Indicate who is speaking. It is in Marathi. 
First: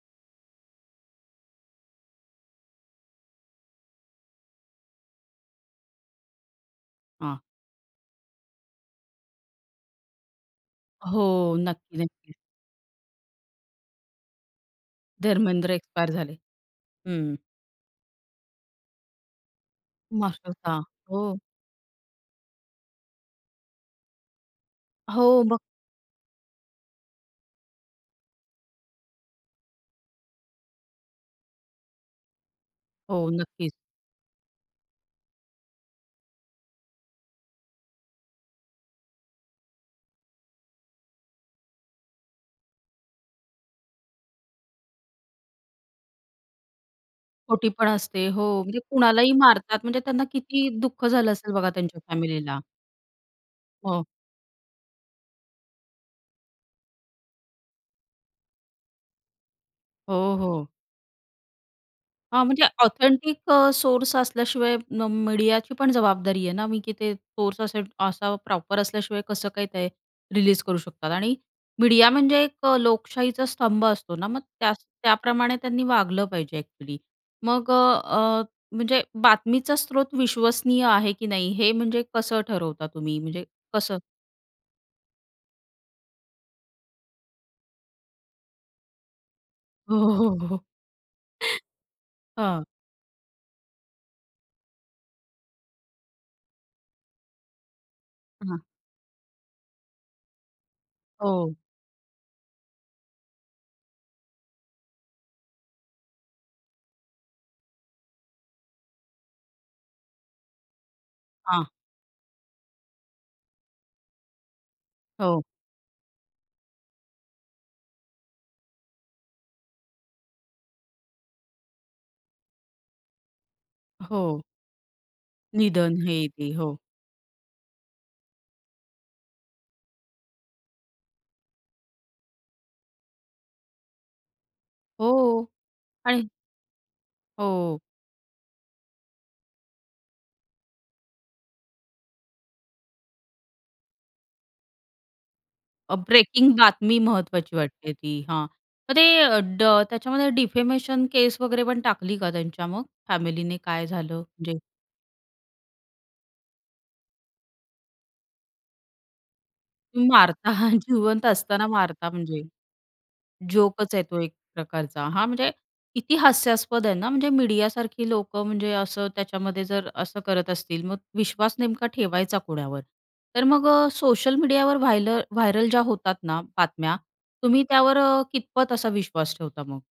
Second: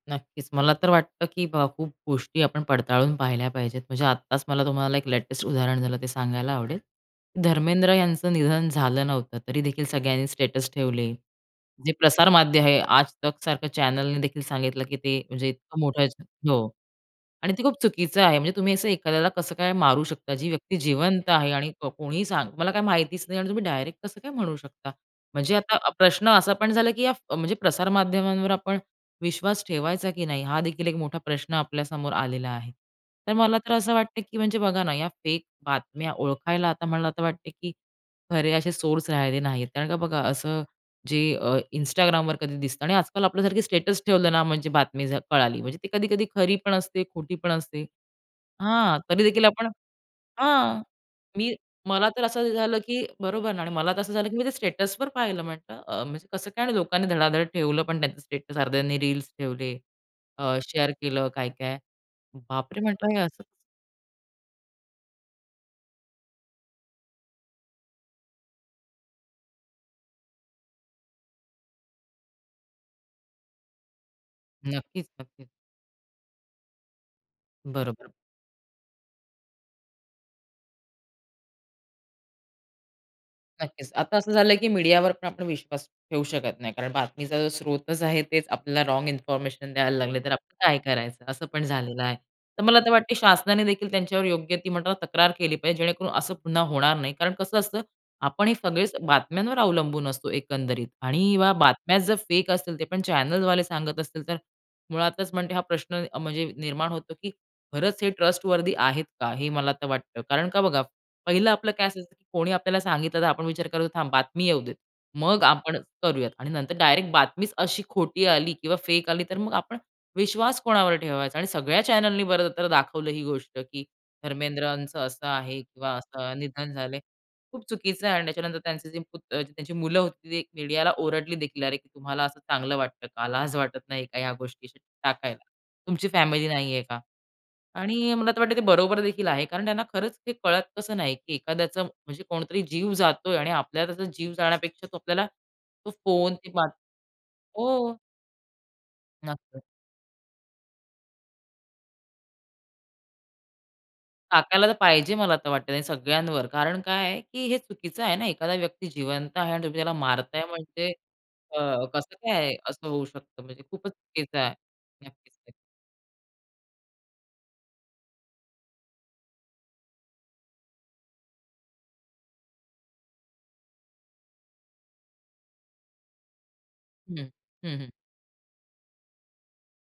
Speaker 1: नक्कीच. मला तर वाटतं, की अ, खूप गोष्टी आपण पडताळून पाहिल्या पाहिजेत. म्हणजे आत्ताच मला तुम्हाला एक लेटेस्ट उदाहरण झालं ते सांगायला आवडेल.
Speaker 2: हां.
Speaker 1: धर्मेंद्र यांचं निधन झालं नव्हतं. तरी देखील सगळ्यांनी स्टेटस ठेवले.
Speaker 2: हो.
Speaker 1: जे
Speaker 2: नक्की,
Speaker 1: प्रसार
Speaker 2: नक्की.
Speaker 1: माध्य आहे, आजतक सारखं चॅनलने देखील सांगितलं, की ते, म्हणजे
Speaker 2: धर्मेंद्र
Speaker 1: इतकं मोठं
Speaker 2: एक्सपायर झाले.
Speaker 1: हो.
Speaker 2: हं.
Speaker 1: आणि ते खूप चुकीचं आहे. म्हणजे तुम्ही असं एखाद्याला कसं काय मारू शकता? जी व्यक्ती
Speaker 2: मास्टरचा.
Speaker 1: जिवंत
Speaker 2: हो.
Speaker 1: आहे आणि कोणीही सांग तुम्हाला काही माहितीच नाही आणि तुम्ही डायरेक्ट कसं काय म्हणू शकता?
Speaker 2: हो.
Speaker 1: म्हणजे
Speaker 2: बघ
Speaker 1: आता प्रश्न असा पण झाला, की या म्हणजे प्रसारमाध्यमांवर आपण विश्वास ठेवायचा, की नाही. हा देखील एक मोठा प्रश्न आपल्यासमोर आलेला आहे.
Speaker 2: हो.
Speaker 1: तर मला
Speaker 2: नक्कीच.
Speaker 1: तर असं वाटतं, की म्हणजे बघा ना, या फेक बातम्या ओळखायला आता मला तर वाटते, की खरे असे सोर्स राहिले नाहीत. कारण का बघा असं, जे अ, Instagramवर कधी दिसतं आणि आजकाल आपल्यासारखी स्टेटस ठेवलं ना, म्हणजे बातमी जर कळाली. म्हणजे ती कधी-कधी खरी पण असते, खोटी पण
Speaker 2: खोटी
Speaker 1: असते.
Speaker 2: पण असते. हो. म्हणजे
Speaker 1: हां.
Speaker 2: कुणालाही
Speaker 1: तरीदेखील आपण
Speaker 2: मारतात, म्हणजे त्यांना किती
Speaker 1: हां.
Speaker 2: दुःख झालं
Speaker 1: मी,
Speaker 2: असेल बघा त्यांच्या
Speaker 1: मला तर असं
Speaker 2: फॅमिलीला.
Speaker 1: झालं, की बरोबर ना. आणि मला तर
Speaker 2: हो.
Speaker 1: असं झालं, की मी ते स्टेटसवर पाहिलं म्हटलं. अ, म्हणजे कसं काय आणि लोकांनी धडाधड ठेवलं पण त्यांचं स्टेटस. अर्ध्यांनी रील्स ठेवले,
Speaker 2: हो,
Speaker 1: अ,
Speaker 2: हो.
Speaker 1: शेअर केलं काय-काय,
Speaker 2: हां. म्हणजे
Speaker 1: "बाप रे!" म्हटलं हे
Speaker 2: ऑथेंटिक
Speaker 1: असं कसं.
Speaker 2: अ, सोर्स असल्याशिवाय मीडियाची पण जबाबदारी आहे ना, मी, की ते सोर्स असे असा प्रॉपर असल्याशिवाय कसं काही ते रिलीज करू शकतात? आणि मीडिया म्हणजे एक अ, लोकशाहीचा स्तंभ असतो ना? मग त्या
Speaker 1: नक्कीच, नक्कीच.
Speaker 2: त्याप्रमाणे त्यांनी वागलं पाहिजे एक्चुअली. मग अ,
Speaker 1: बरोबर.
Speaker 2: अ, म्हणजे बातमीचा स्रोत विश्वसनीय आहे, की नाही हे म्हणजे कसं ठरवता तुम्ही? म्हणजे,
Speaker 1: नक्कीच.
Speaker 2: कसं?
Speaker 1: आता असं झालं आहे, की मीडियावर पण आपण विश्वास ठेवू शकत नाही. कारण बातमीचा स्रोतच आहे, तेच आपल्याला रॉंग इन्फॉर्मेशन द्यायला लागले, तर आपण
Speaker 2: हो.
Speaker 1: काय करायचं? असं पण झालेलं आहे. तर
Speaker 2: हां.
Speaker 1: मला तर वाटते शासनाने देखील त्यांच्यावर योग्य ती म्हणतो ना, तक्रार केली पाहिजे जेणेकरून असं पुन्हा होणार नाही. कारण कसं असतं, आपण हे
Speaker 2: हां.
Speaker 1: सगळेच बातम्यांवर अवलंबून असतो एकंदरीत. आणि व्या
Speaker 2: हो.
Speaker 1: बातम्या जर फेक असतील, ते पण चॅनेलवाले सांगत असतील, तर मुळातच म्हणते हा प्रश्न निर्माण होतो, की खरंच हे ट्रस्टवर्थी आहेत का? हे मला तर वाटतं. कारण का बघा, पहिलं
Speaker 2: हां.
Speaker 1: आपलं काय असतं, की कोणी आपल्याला सांगितलं, तर आपण विचार करतो थांब बातमी येऊ देत.
Speaker 2: हो.
Speaker 1: मग आपण करूयात. आणि नंतर डायरेक्ट बातमीच अशी खोटी आली किंवा फेक आली, तर मग आपण विश्वास कोणावर ठेवायचा? आणि सगळ्या चॅनेलनी बर तर दाखवलं ही गोष्ट, की
Speaker 2: अहो.
Speaker 1: धर्मेंद्रांच असं आहे किंवा
Speaker 2: निधन. हे,
Speaker 1: असं
Speaker 2: ते,
Speaker 1: निधन
Speaker 2: हो.
Speaker 1: झालंय. खूप चुकीचं आहे आणि त्याच्यानंतर त्यांचे जे पुत त्यांची मुलं होती ती मीडियाला ओरडली देखील, अरे, तुम्हाला असं चांगलं वाटतं का? लाज वाटत नाही का ह्या गोष्टी अशी टाकायला?
Speaker 2: हो.
Speaker 1: तुमची
Speaker 2: आणि
Speaker 1: फॅमिली नाही आहे का?
Speaker 2: हो.
Speaker 1: आणि मला तर वाटत ते बरोबर देखील आहे. कारण त्यांना खरंच ते कळत कसं नाही, की एखाद्याचा म्हणजे कोणतरी जीव जातोय आणि आपल्याला त्याचा जीव जाण्यापेक्षा आपल्याला तो
Speaker 2: अ,
Speaker 1: फोन, ती
Speaker 2: ब्रेकिंग
Speaker 1: बातमी
Speaker 2: बातमी महत्वाची वाटते
Speaker 1: हो.
Speaker 2: ती, हां. तर ते अ,
Speaker 1: नक्की.
Speaker 2: ड त्याच्यामध्ये डिफेमेशन केस वगैरे पण टाकली का त्यांच्या मग, फॅमिलीने, काय झालं म्हणजे?
Speaker 1: टाकायला तर पाहिजे मला आता वाटतं, सगळ्यांवर. कारण काय आहे, की हे चुकीचं आहे ना? एखादा व्यक्ती जिवंत आहे आणि तुम्ही त्याला
Speaker 2: तुम्ही
Speaker 1: मारताय
Speaker 2: मारता,
Speaker 1: म्हणजे,
Speaker 2: जिवंत
Speaker 1: अ,
Speaker 2: असताना मारता
Speaker 1: कसं काय
Speaker 2: म्हणजे.
Speaker 1: आहे असं होऊ शकतं म्हणजे? खूपच
Speaker 2: जोकच आहे तो एक
Speaker 1: चुकीचं आहे.
Speaker 2: प्रकारचा. हा
Speaker 1: नक्कीच
Speaker 2: म्हणजे
Speaker 1: तर.
Speaker 2: किती हास्यास्पद आहे ना. म्हणजे मीडियासारखी लोकं म्हणजे असं त्याच्यामध्ये जर असं करत असतील, मग विश्वास नेमका ठेवायचा कोणावर? तर मग, अ, सोशल मीडियावर व्हाय व्हायरल ज्या होतात ना बातम्या,
Speaker 1: हं.
Speaker 2: तुम्ही
Speaker 1: हं, हं.
Speaker 2: त्यावर अ, कितपत असा विश्वास ठेवता मग?